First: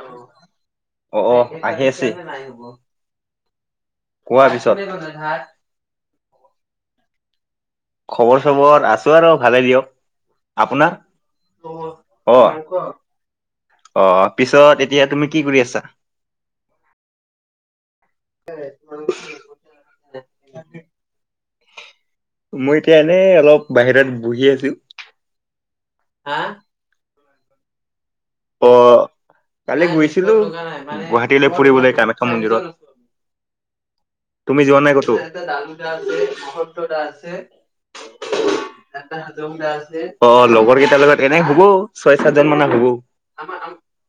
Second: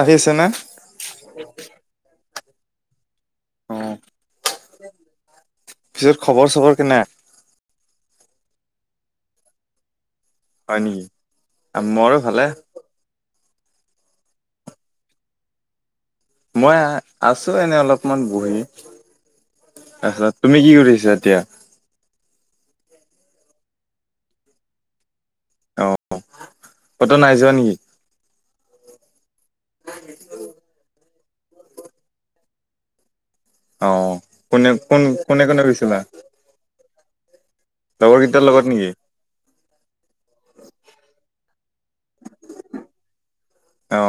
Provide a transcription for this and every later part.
আহি আছে নে অ' - অ' আহি আছে। অ কোৱা পিছত পিছত খবৰ চবৰ কেনে খবৰ-চবৰ, আছোঁ আৰু ভালে দিয়ক। হয় আপোনাৰ? নেকি মোৰো [unintelligible] ভালে অ' অ' পিছত এতিয়া তুমি কি কৰি আছা? মই আছোঁ এনেই অলপ অকমান বহি। তাৰপিছত তুমি কি কৰি আছা এতিয়া? মই এতিয়া এনেই অলপ বাহিৰত বহি আছোঁ। হা? টো নাই যোৱা নেকি? অ' কালি গৈছিলোঁ গুৱাহা টীলৈ ফুৰিবলেই কামাখ্যা মন্দিৰত। অ তুমি কোনে যোৱা নাই কোন কোনে কোনে গৈছিলা ক'তো? লগৰ কেইটাৰ লগত নেকি এটা হাজংদা আছে। অ' লগৰ কেইটাৰ লগত এনে হব। ছয়-সাতজন মানে হব। অ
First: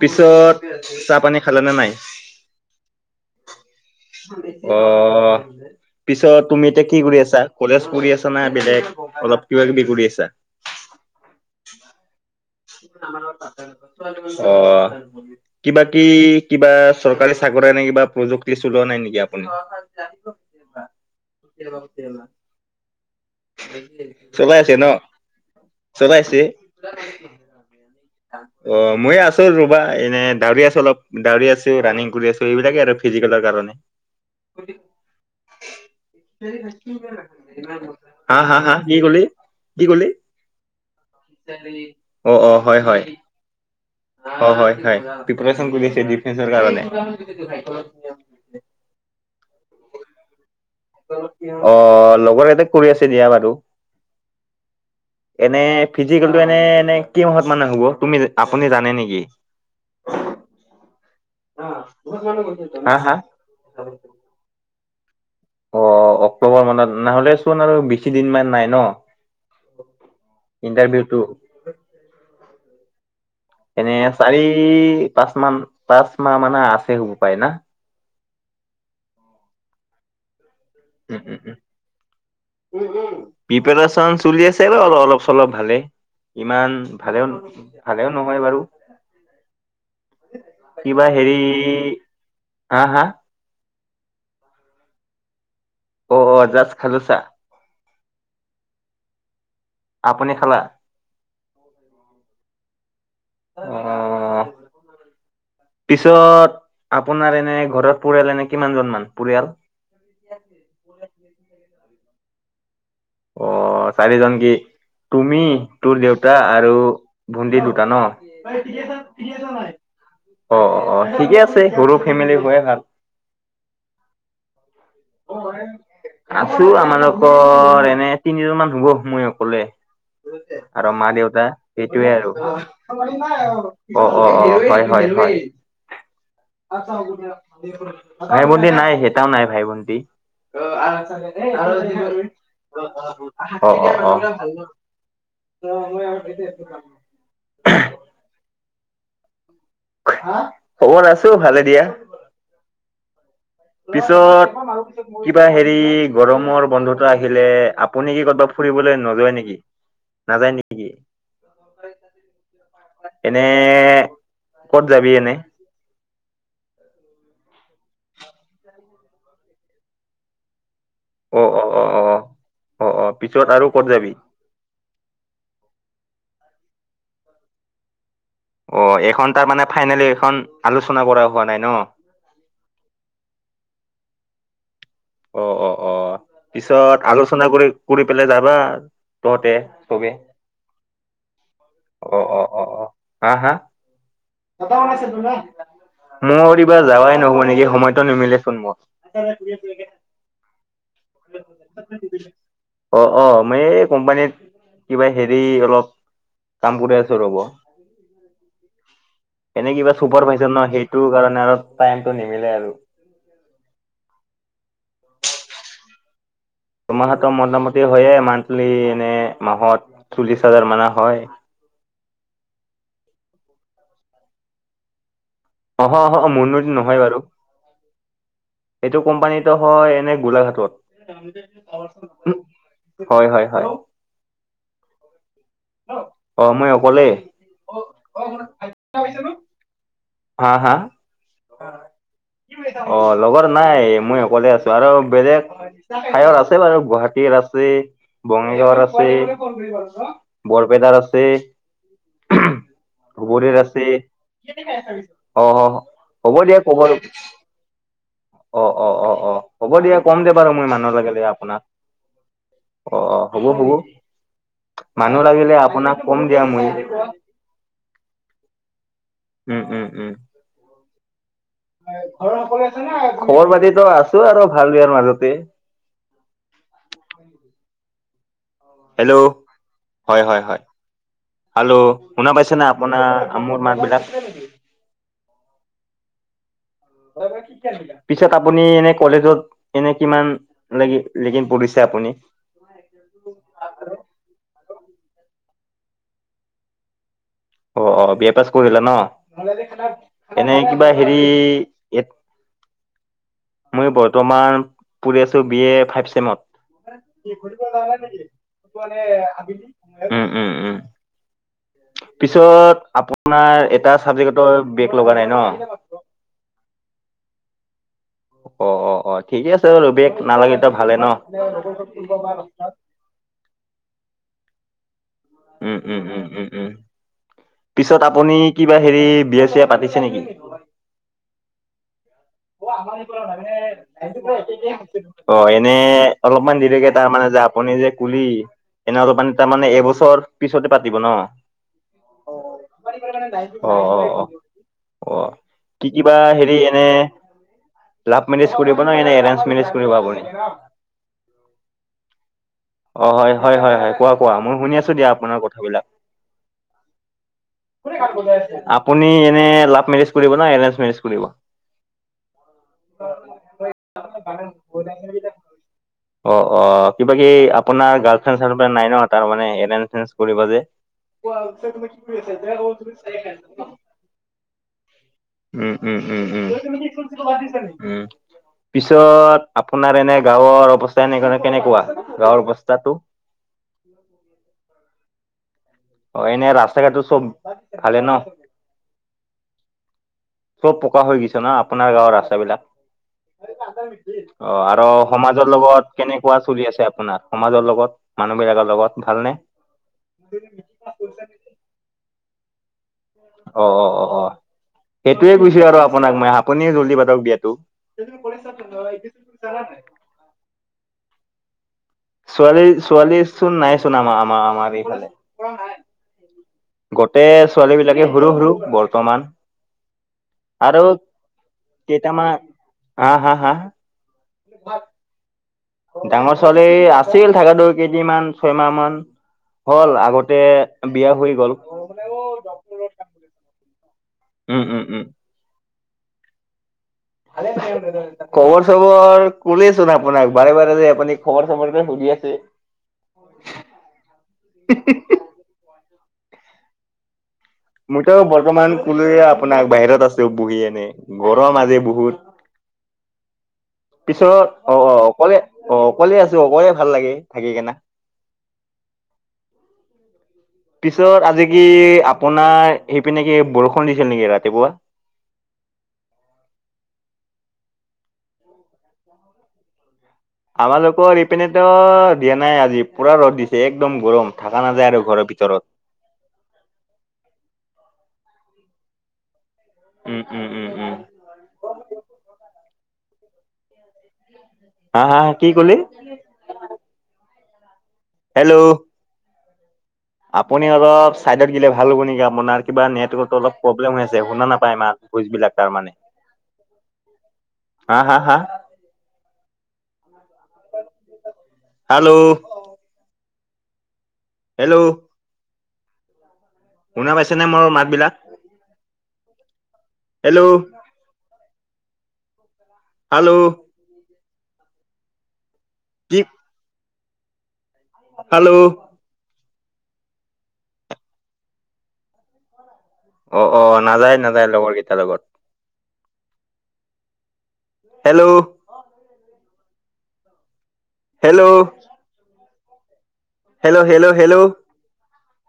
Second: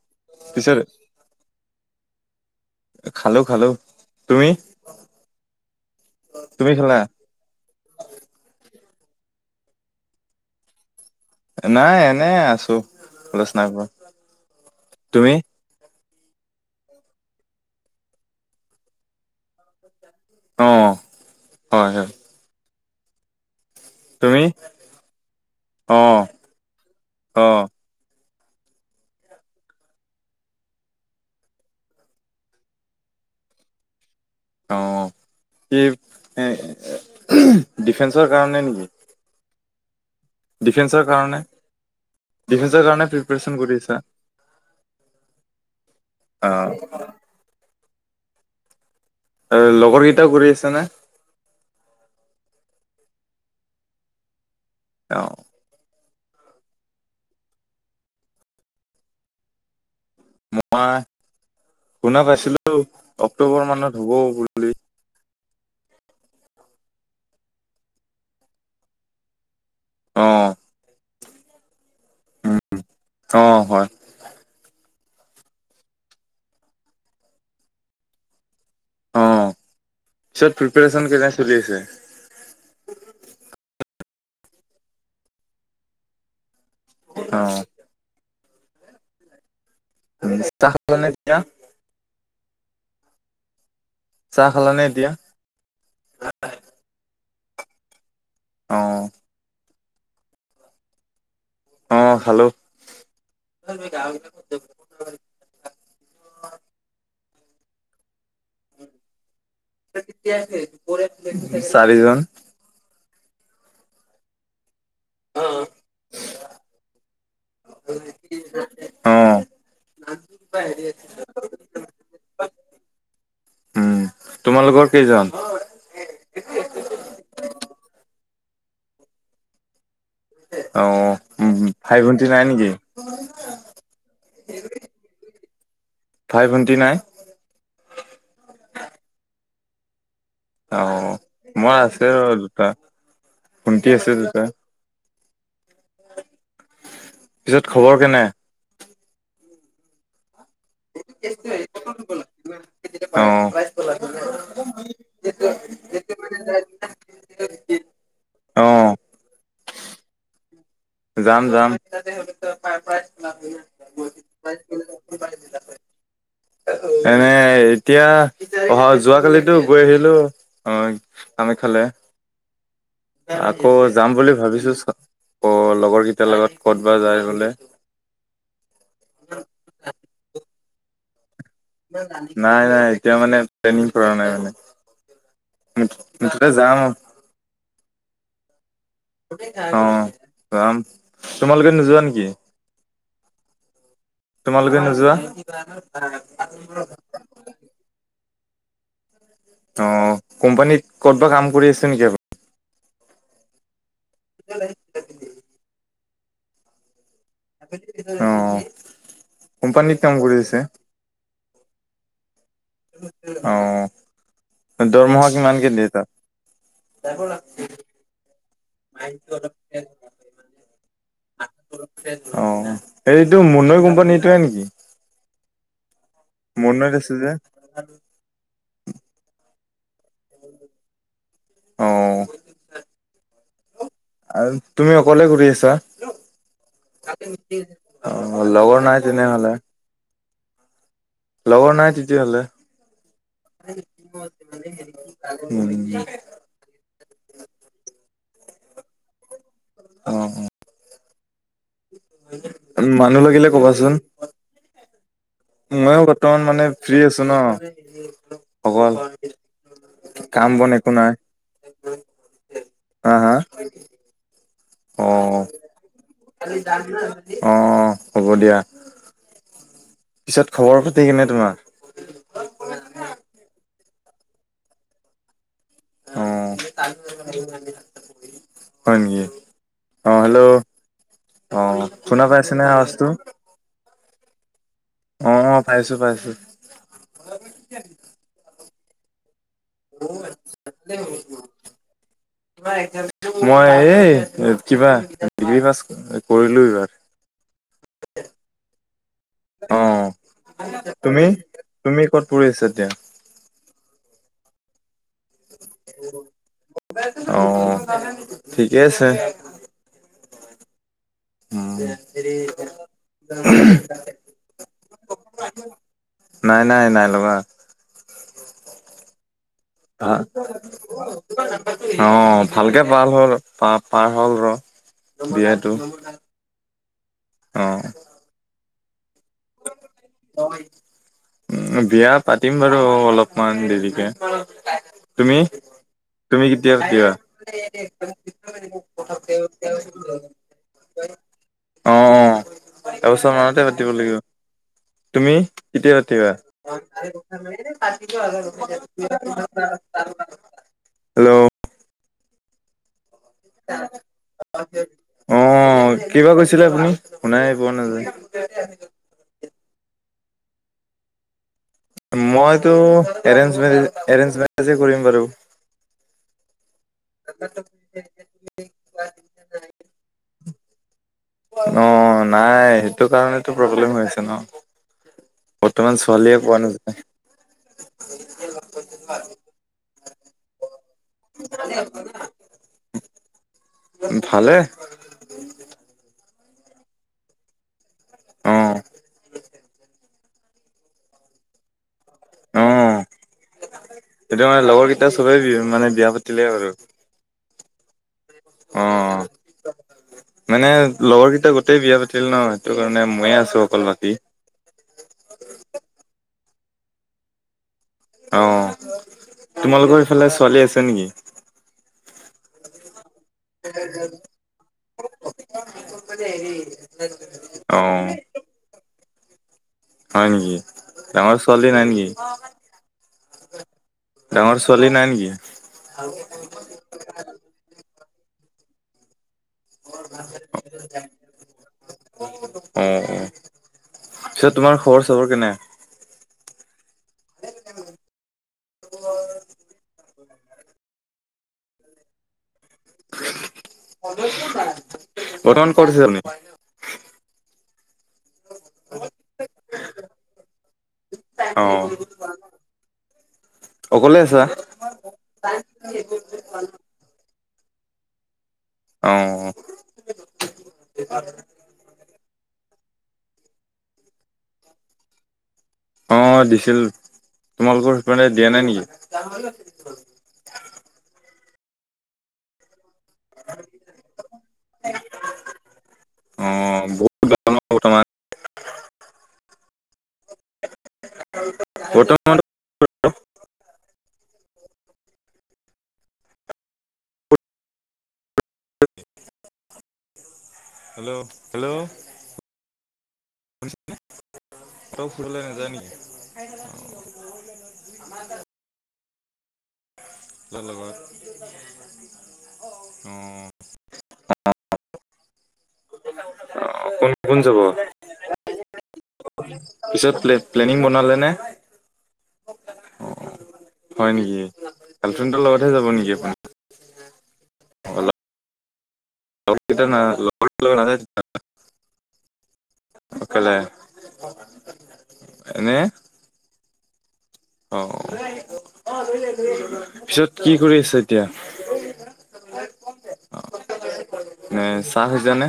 পিছত চাহ-পানী খালেনে নাই? খালো খালো। তুমি অ পিছত তুমি এতিয়া কি কৰি আছা? কলেজ পঢ় আছা না বেলেগ? অলপ কিবা কিবি কৰি আছা? নাই এনে আছো। কলেজ নাই পোৱা [inaudible] অ তুমি কিবা কি কিবা চৰকাৰী চাকৰি নাই কিবা প্ৰযুক্তি চলোৱা নাই নেকি আপুনি? অ হয় হয় [unintelligible] তুমি চলাই আছে ন অ চলাইছে? অ অ ময়ে আছো ৰবা এনে দাৰি আছো অলপ। দাউৰি আছো ৰানিং কৰি আছো এইবিলাকে আৰু। ফিজিকেলৰ কাৰণে অ। কিফ [unintelligible] ডিফেন্সৰ হা হা কাৰণে হা নেকি? কি ক'লি? কি কলি? ডিফেন্সৰ কাৰণে অ অ। হয় ডিফেন্সৰ হয় কাৰণে প্ৰিপেৰেচন কৰি আছা? হয় হয়। প্ৰিপাৰেচন কৰি আছোঁ ডিফেন্সৰ কাৰণে। অ [inaudible] আৰু লগৰ কেইটাও কৰি আছে। আহ লগৰ এতাক কৰি আছে দিয়া বাৰু। অ এনে ফিজিকেলটো এনে এনে কি মাহত মানে হ'ব তুমি আপুনি জানে নেকি মই শুনা পাইছিলো হা হা অক্টোবৰ মানত হ'ব বুলি অ অক্টোবৰ মানত নহ'লে চোন আৰু বেছি দিনমান নাই ন অ ইণ্টাৰভিউটো উম এনে চাৰি পাঁচ তান তচ মাহ মানে আছে হুব পায় না পিত প্ৰিপেৰেচন উম কেনে উম চলি আছে প্ৰিপৰে্যন চলি আছে ৰল অলপ চলপ ভালে ইমান ভালেও ভালেও নহয় বাৰু উ কিবা হেৰি হা হা চাহ খাল নে এতিয়া অ অ জাছ খালোছা অ আপুনি খালা অ খালোঁ অ [unintelligible] পিছত আপোনাৰ এনে ঘৰত পৰিয়াল এনে কিমানজন মান পৰিয়াল চাৰিজন অ চাৰিজন কি তুমি তোৰ দেউতা আৰু ভণ্টি দুটা ন অ অ অ অ ঠিকে আছে সৰু ফেমিলি হৈয়ে ভাল উম তোমালোকৰ কেইজন? আছো আমালোকৰ এনে তিনিজনমান হ'ব মই অকলে অ আৰু মা দেউতা ভাই সেইটোৱে ভন্টি আৰু নাই নেকি? অ অ অ হয় হয় হ [inaudible] নাই? ভাই ভনী নাই সেইটাও নাই ভাই বনী অ মই আছে দুটা ভন্টি আছে দুটা। ভাল ন অ মই পিছত খবৰ কেনে। অ', খবৰ আছো ভালে দিয়া। অ। পিছত কিবা হেৰি গৰমৰ বন্ধতা আহিলে। আপুনিকি ক'তবাত অ', ফুৰিবলৈ নযোৱায় নেকি নাযায় নেকি। যাম যাম। এনে ক'ত যাবি এনে। এনে এতিয়া অহা যোৱাকালিতো গৈ আহিলো। অ অ', আামি অ', খালে অ', অ', অ', অ', পিছত আৰু আকৌ ক'ত যাম যাবি? বুলি ভাবিছো চ। অ লগৰ কেইটাৰ লগত ক'ত বা যায় বোলে। অ এইখন তাৰ মানে ফাইনেলি এইখন আলোচনা কৰা। হোৱা নাই ন? নাই নাই এতিয়া মানে ট্ৰনিং কৰা নাই মানে। অ অ অ মুঠতে যাম পিছত আলোচনা কৰি কৰি পেলাই যাবা। তহতে অ', চবেই যাম তোমালোকে নোযোৱা অ নেকি? অ অ অ। হা হা। তোমালোকে নোযোৱা? মোৰত এইবা যাৱাই নহব নেকি সময়তো নিমিলে। শুন। অ কোম্পানীত ক'ত বা কাম কৰি আছে নেকি আপুনি?। অ অ মই এই কোম্পানীত কিবা হেৰি অলপ কাম কৰি আছো। অ', এনে কিবা কোম্পানীত কাম চুপাৰ কৰি পাইছে আছে? ন সেইটো কাৰণে আৰু। টাইমটো। নিমিলে আৰু। অ দৰমহা কিমান কে দিয়ে তাত?। দুমাহটো মোটামুটি হয়য়ে মান্থলি এনে মাহত চল্লিশ হাজাৰ মানৰ হয়। অ এইেটো মুনৈ কোম্পানীটোৱে নেকি? অ মুনৈ মুনৈত নহয় আছে বাৰু যে এইটো কোম্পানীত। হয় এনে অ', গোলাঘাটত। হয় হয় হয় আৰু তুমি অকলে কৰি আছা? অ', মই অকলেই। অ লগৰ নাই তেনেহলে। হা হা। লগ লগৰ নাই তেতিতিয়া। অ লগৰ নাই মই অকলে আছো আৰু বেলেগ উম, ঠাইত আছে বাৰু গুৱাহাটীত। আছে বঙাইগাঁৱৰ আছে, অ', বৰপেদাৰ আছে। মানুহ গোবৰ লাগিলে আছে। ক'বাচোন। অ ময়ো অ হ'ব বৰ্তমান দিয়া মানে কব। ফ্ৰী আছো ন। অ অ অকল অ অ হ'ব দিয়া কম দে বাৰু কাম মই বন মানুহ একো লাগে নাই দে আপোনাক। অ হা অ হা হ'ব হ'ব। অ মানুহ লাগিলে আপোনাক কম দিয়া মই। অ হ'ব দিয়া উম উম উম পিছত খবৰ পাতি কেনে তোমাৰ? খবৰ পাতিতো আছো আৰু ভাল বেয়াৰ মাজতে। অহ। হয় নেকি? অ হেল্লো হেল্লো শুনা পাইছে না আপোনাৰ আমোৰ মাত বিলাক। অ পাইছো পাইছো। পিছত আপুনি এনে কলেজত। এনে কিমান লাগি লেকিন পঢ়িছে আপুনি? মই এই কিবা ডিগ্ৰী পাছ কৰিলো এইবাৰ। অ অ বি এ পাছ কৰিলা ন অ এনে কিবা হেৰি। তুমি তুমি ক'ত পঢ়ি আছা এতিয়া মই বৰ্তমান পঢ়ি আছোঁ বি এ ফাইভ চছেমত। যা অ নে নেকি ঠিকে মানে আছে আবিলি। উম উম উম পিছত আপোনাৰ এটা চাবজেক্টৰ। বেগ লগা নাই ন? নাই নাই নাই লগা। অ অ অ ঠিকে আছে বাৰু বেগ আহ নালাগে এতিয়া ভালে ন অ ভালকে ভাল হ'ল পা পাৰ হ'ল ক উম উম উম উম উম অ পিছত আপুনি কিবা হেৰি বিয়া চিয়া পাতিছে নিকি? বিয়াত তুমি অ এনে তুমি অলপমান কেতিয়া দেৰিকে পাতিবা তাৰমানে যে আপুনি যে কুলি এনেকা পানী তাৰ মানে এবছৰ পিছতে পাতিব ন? অ অ এবছৰ মানতে অ পাতিব অ লাগিব। অ তুমি কেতিয়া পাতিবা? হি এনে লাভ মেৰিজ কৰিব নে এৰেঞ্জ মেৰিজ কৰিব আপুনি? হেল্ল' অ হয় হয় হয় হয় কোৱা কোৱা মই শুনি আছো দিয়া আপোনাৰ অ কথাবিলাক। কিবা কৈছিলে আপুনি শুনাই পোৱা নাযায় আপুনি এনে লাভ মেৰিজ কৰিব ন এৰেঞ্জ মেৰিজ কৰিব? মইতো এৰেঞ্জ মেৰি এৰেঞ্জ মেৰিজে কৰিম বাৰু। অ অ কিবা কি আপোনাৰ গাৰ্ল ফ্ৰেড চালফেন নাই ন কাৰ মানে এৰেন তেঞ্চ কৰিব যে? অ নাই সেইটো কাৰণেতো প্ৰব্লেম হৈছে ন উম বৰ্তমান উম উম ছোৱালীয়ে উম পোৱা নাযায় উম পিছত আপোনাৰ এনে গাঁৱৰ অৱস্থা এনে মানে কেনেকুৱা গাঁৱৰ অৱস্থা তাকো ভালে অ এনেই ৰাস্তা ঘাটটো চব ভালে ন অ চব পকা হৈ গৈছে ন আপোনাৰ গাঁৱৰ ৰাস্তাবিলাক অ এতিয়া অ মানে লগৰ আৰু কেইটা চবে সমাজৰ মানে লগত বিয়া কেনেকুৱা পাতিলে চলি আৰু আছে আপোনাৰ সমাজৰ লগত মানুহ বিলাকৰ অ লগত ভালনে মানে লগৰকেইটা গোটেই বিয়া পাতিল নহয় অ অ অ অ সেইটোৱে কৈছো আৰু আপোনাক মই আপুনিও জল্দি পাটক বিয়াটো অ তোমালোকৰ ইফালে ছোৱালী আছে নিকি ছোৱালী ছোৱালী চোন নাইচোন আমাৰ আমাৰ আমাৰ এইফালে গোটেই অ ছোৱালী বিলাকে সৰু সৰু বৰ্তমান হয় নিকি আৰু ডাঙৰ ছোৱালী নাই নিকি কেইটামান হা হা হা ডাঙৰ ছোৱালী নাই নিকি ডাঙৰ ছোৱালী আছিল থাকাটো কেইদিনমান ছয় মাহ মান হল আগতে বিয়া হৈ গ'ল অ অ পিছত উম তোমাৰ উম উম খবৰ চবৰ কেনে খবৰ চবৰ কলেচোন আপোনাক বাৰে বাৰে আপুনি খবৰ চবৰকে সুধি আছে বৰ্তমান কত আছে আপুনি মইতো বৰ্তমান কলোয়ে আপোনাক বাহিৰত আছে বহি এনে গৰম অ আজি বহুত [inaudible] অকলে আছা পিছত অ অ অকলে অ অকলে আছো অ বৰ ভাল লাগে থাকি কিনে অ পিছত আজি কি আপোনাৰ সেইপিনে কি বৰষুণ দিছিল নিকি ৰাতিপুৱা অ দিছিল তোমালোকৰ সেইপিনে দিয়া নাই নিকি আমালোকৰ ইপিনেতো দিয়া নাই আজি পুৰা ৰ'দ দিছে একদম গৰম থকা নাযায় আৰু ঘৰৰ ভিতৰত অঁ বহুত গৰম ন বৰ্তমান উম উম উম উম বৰ্তমান তো ক হা - হা - হা? কি কলি? হেল্ল'? আপুনি হেল্ল' অলপ চাইডত গিলে হেল্ল' ভাল হ'ব নেকি? আপোনাৰ কিবা নেটৱৰ্ক অলপ প্ৰব্লেম হৈ আছে। শুনা নাপায় মা এ নাযায় নেকি? অ'। হা - হা - হা? কাৰ হেল্ল' লগত? অ'। হেল্ল'? অ কোন শুনা পাইছে কোন নে যাব মোৰ মাতবিলাক? পিছত প্লে- হেল্ল' প্লেনিং বনালেনে? হেল্ল'? হয় নেকি? গালফ্ৰেণ্ডৰ লগতহে যাব নেকি কি আপুনি? হেল্ল'? [unintelligible] অ' অকলে - অ', নাযায় - নাযায় লগৰকেইটাৰ লগত। এনে অ' হেল্ল' পিছত কি কৰি আছে? হেল্ল'? অ', হেল্ল' হেল্ল' হেল্ল' এনে হেল্ল' চাহ জানে?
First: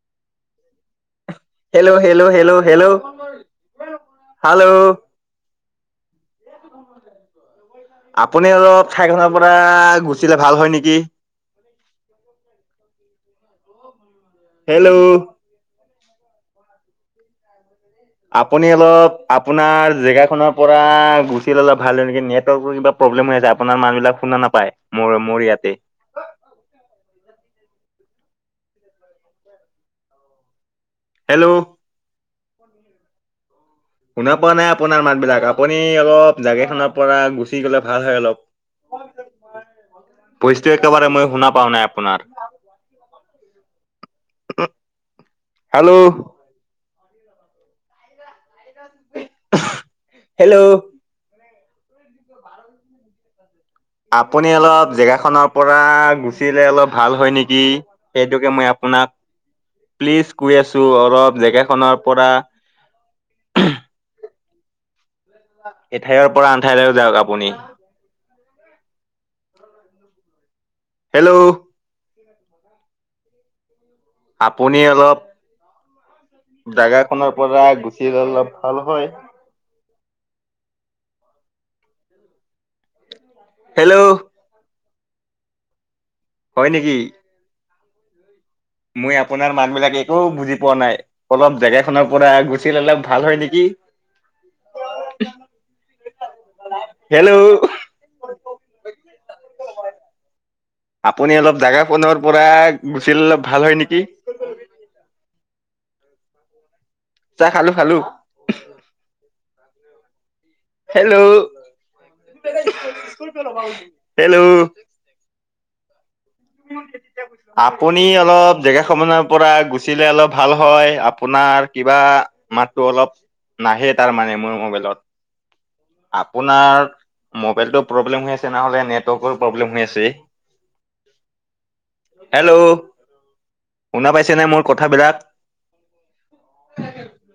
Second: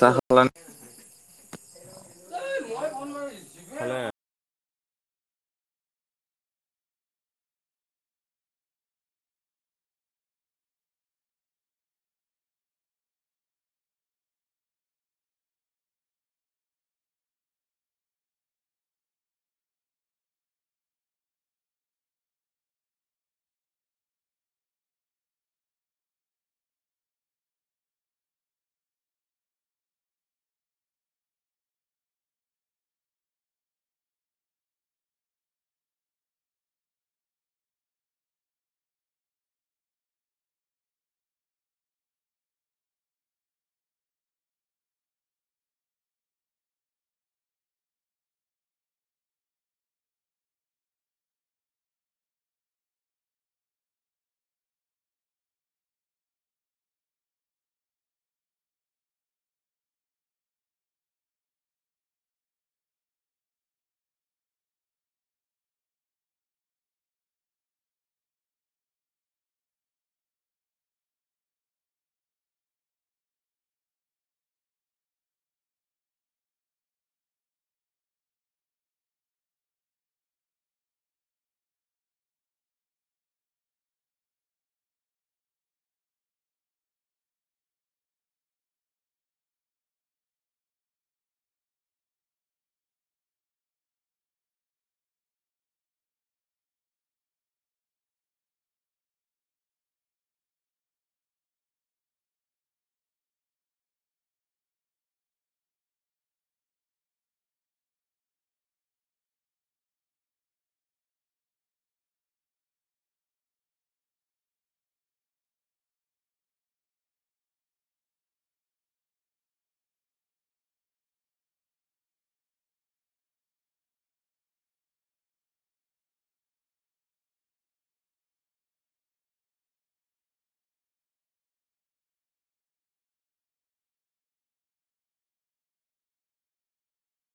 চাহ খালানে? Hello - hello - hello - hello? Hello? আপুনি অলপ ঠাইখনৰ পৰা গুচিলে ভাল হয় নেকি? আ হেল্ল'? আপুনি অলপ আপোনাৰ জেগাখনৰ পৰা গুচি ললে ভাল হয় নেকি? নেটৱৰ্ প্ৰব্লেম হৈ আছে। আপোনাৰ মাতবিলাক শুনা নাপায়, মোৰ- মোৰ ইয়াতে। আ হেল্ল'? শুনা পোৱা নাই আপোনাৰ মাতবিলাক। আপুনি অলপ জাগাখনৰ পৰা গুচি গ'লে ভাল হয় অলপ। স ভইচটো একেবাৰে মই শুনা পাৱা নাই আপোনাৰ। হেল্ল'? হেল্ল'? আপুনি অলপ জেগাখনৰ পৰা গুচিলে অলপ ভাল হয় নেকি? সেইটোকে মই আপ পোনাক প্লিজ কৈ আছোঁ অলপ জেগাখনৰ পৰা স এঠাইৰ পৰা আন ঠাইলৈ যাওঁক আপুনি। হেল্ল'? আপুনি অলপ জাগাখনৰ পৰা গুচিলে অলপ ভাল হয়। হেল্ল'? হয় নেকি? মই আপোনাৰ মাতবিলাক একো বুজি পোৱা নাই। অলপ জেগাখনৰ পৰা গুচি ল'লে ভাল হয় নেকি? অ হেল্ল'? আ আপুনি অলপ জাগা ফোনৰ পৰা গুচিল অলপ ভাল হয় নেকি? চাহ খালো‍ঁ - খালোঁ। হেল্ল'? হেল্ল'? আপুনি অলপ জেগা সমনৰ পৰা গুচিলে অলপ ভাল হয়। আপোনা ৰ কিবা মাতটো অলপ নাহে তাৰমানে মোৰ মোবাইলত। আপোনাৰ মোবাইলটো প্ৰব্লেম হৈ আছে। নহ'লে নেটৱৰ্কৰো প্ৰব্লেম হৈ আছে। হেল্ল'! শুনা পাইছেনে মোৰ কথাবিলাক?